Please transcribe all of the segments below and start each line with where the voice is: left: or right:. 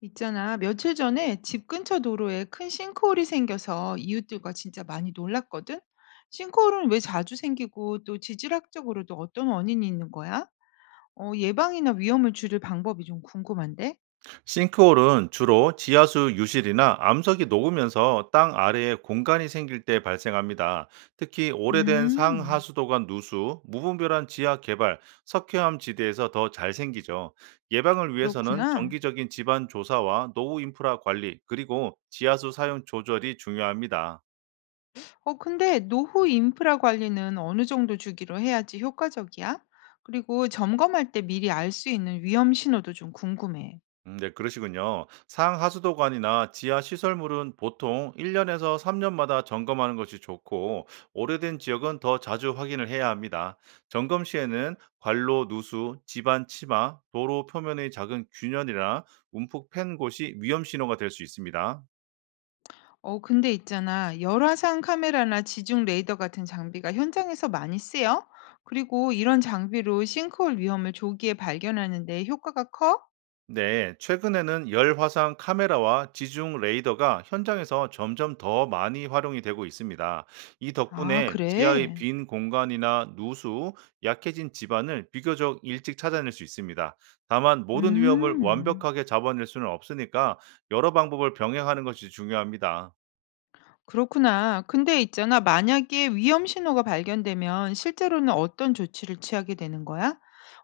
left: 있잖아, 며칠 전에 집 근처 도로에 큰 싱크홀이 생겨서 이웃들과 진짜 많이 놀랐거든? 싱크홀은 왜 자주 생기고 또 지질학적으로도 어떤 원인이 있는 거야? 예방이나 위험을 줄일 방법이 좀 궁금한데?
right: 싱크홀은 주로 지하수 유실이나 암석이 녹으면서 땅 아래에 공간이 생길 때 발생합니다. 특히 오래된
left: 음,
right: 상하수도관 누수, 무분별한 지하 개발, 석회암 지대에서 더 잘 생기죠. 예방을 위해서는
left: 그렇구나.
right: 정기적인 집안 조사와 노후 인프라 관리, 그리고 지하수 사용 조절이 중요합니다.
left: 근데 노후 인프라 관리는 어느 정도 주기로 해야지 효과적이야? 그리고 점검할 때 미리 알 수 있는 위험 신호도 좀 궁금해.
right: 네, 그러시군요. 상하수도관이나 지하 시설물은 보통 1년에서 3년마다 점검하는 것이 좋고, 오래된 지역은 더 자주 확인을 해야 합니다. 점검 시에는 관로 누수, 집안 치마, 도로 표면의 작은 균열이나 움푹 팬 곳이 위험 신호가 될 수 있습니다.
left: 근데 있잖아. 열화상 카메라나 지중 레이더 같은 장비가 현장에서 많이 쓰여? 그리고 이런 장비로 싱크홀 위험을 조기에 발견하는데 효과가 커?
right: 네, 최근에는 열 화상 카메라와 지중 레이더가 현장에서 점점 더 많이 활용이 되고 있습니다. 이
left: 아,
right: 덕분에 지하의
left: 그래?
right: 빈 공간이나 누수, 약해진 집안을 비교적 일찍 찾아낼 수 있습니다. 다만 모든 위험을
left: 음,
right: 완벽하게 잡아낼 수는 없으니까 여러 방법을 병행하는 것이 중요합니다.
left: 그렇구나. 근데 있잖아. 만약에 위험 신호가 발견되면 실제로는 어떤 조치를 취하게 되는 거야?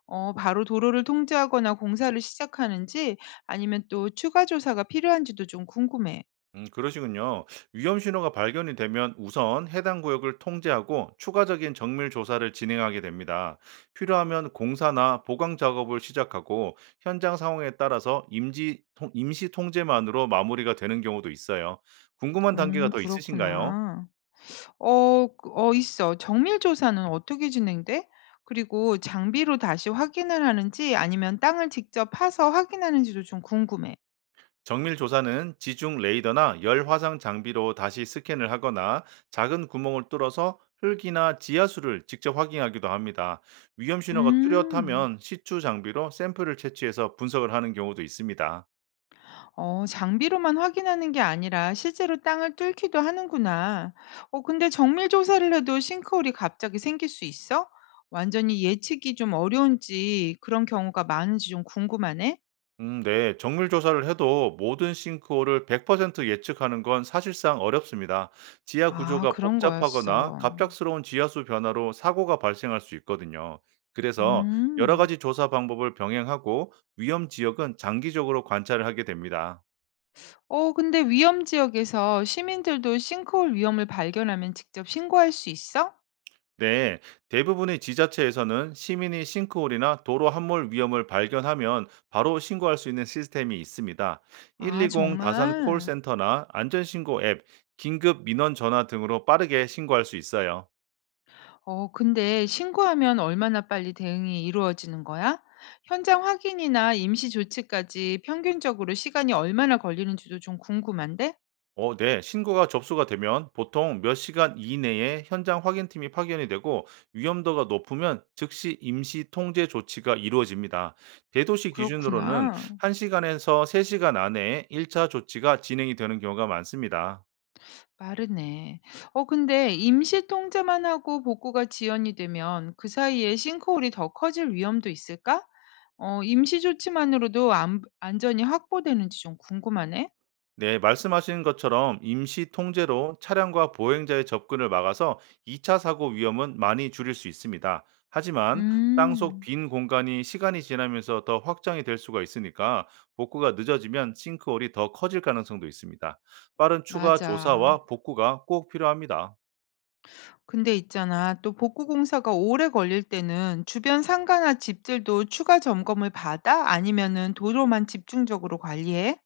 left: 바로 도로를 통제하거나 공사를 시작하는지 아니면 또 추가 조사가 필요한지도 좀 궁금해.
right: 그러시군요. 위험 신호가 발견이 되면 우선 해당 구역을 통제하고 추가적인 정밀 조사를 진행하게 됩니다. 필요하면 공사나 보강 작업을 시작하고 현장 상황에 따라서 임시 통제만으로 마무리가 되는 경우도 있어요. 궁금한 단계가 더 있으신가요?
left: 그렇구나. 있어. 정밀 조사는 어떻게 진행돼? 그리고 장비로 다시 확인을 하는지 아니면 땅을 직접 파서 확인하는지도 좀 궁금해.
right: 정밀 조사는 지중 레이더나 열 화상 장비로 다시 스캔을 하거나 작은 구멍을 뚫어서 흙이나 지하수를 직접 확인하기도 합니다. 위험 신호가
left: 음.
right: 뚜렷하면 시추 장비로 샘플을 채취해서 분석을 하는 경우도 있습니다.
left: 장비로만 확인하는 게 아니라 실제로 땅을 뚫기도 하는구나. 근데 정밀 조사를 해도 싱크홀이 갑자기 생길 수 있어? 완전히 예측이 좀 어려운지 그런 경우가 많은지 좀 궁금하네.
right: 네. 정밀 조사를 해도 모든 싱크홀을 100% 예측하는 건 사실상 어렵습니다. 지하
left: 아
right: 구조가
left: 그런
right: 복잡하거나
left: 거였어.
right: 갑작스러운 지하수 변화로 사고가 발생할 수 있거든요. 그래서 여러
left: 음.
right: 가지 조사 방법을 병행하고 위험 지역은 장기적으로 관찰을 하게 됩니다.
left: 근데 위험 지역에서 시민들도 싱크홀 위험을 발견하면 직접 신고할 수 있어?
right: 네, 대부분의 지자체에서는 시민이 싱크홀이나 도로 함몰 위험을 발견하면 바로 신고할 수 있는 시스템이 있습니다.
left: 아,
right: 120 다산
left: 정말?
right: 콜센터나 안전신고 앱, 긴급 민원 전화 등으로 빠르게 신고할 수 있어요.
left: 근데 신고하면 얼마나 빨리 대응이 이루어지는 거야? 현장 확인이나 임시 조치까지 평균적으로 시간이 얼마나 걸리는지도 좀 궁금한데?
right: 네, 신고가 접수가 되면 보통 몇 시간 이내에 현장 확인팀이 파견이 되고 위험도가 높으면 즉시 임시 통제 조치가 이루어집니다. 대도시 기준으로는
left: 그렇구나.
right: 1시간에서 3시간 안에 1차 조치가 진행이 되는 경우가 많습니다.
left: 빠르네. 근데 임시 통제만 하고 복구가 지연이 되면 그 사이에 싱크홀이 더 커질 위험도 있을까? 임시 조치만으로도 안 안전이 확보되는지 좀 궁금하네.
right: 네, 말씀하신 것처럼 임시 통제로 차량과 보행자의 접근을 막아서 2차 사고 위험은 많이 줄일 수 있습니다. 하지만 땅속
left: 음.
right: 빈 공간이 시간이 지나면서 더 확장이 될 수가 있으니까 복구가 늦어지면 싱크홀이 더 커질 가능성도 있습니다. 빠른 추가
left: 맞아.
right: 조사와 복구가 꼭 필요합니다.
left: 근데 있잖아. 또 복구 공사가 오래 걸릴 때는 주변 상가나 집들도 추가 점검을 받아? 아니면은 도로만 집중적으로 관리해?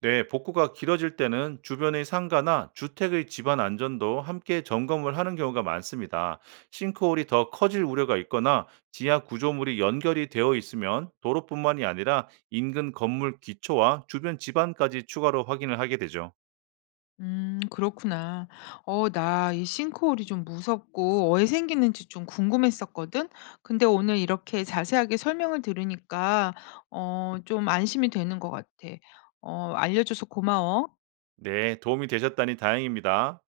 right: 네, 복구가 길어질 때는 주변의 상가나 주택의 집안 안전도 함께 점검을 하는 경우가 많습니다. 싱크홀이 더 커질 우려가 있거나 지하 구조물이 연결이 되어 있으면 도로뿐만이 아니라 인근 건물 기초와 주변 집안까지 추가로 확인을 하게 되죠.
left: 그렇구나. 어, 나 이 싱크홀이 좀 무섭고 왜 생기는지 좀 궁금했었거든. 근데 오늘 이렇게 자세하게 설명을 들으니까 어, 좀 안심이 되는 것 같아. 어, 알려줘서 고마워.
right: 네, 도움이 되셨다니 다행입니다.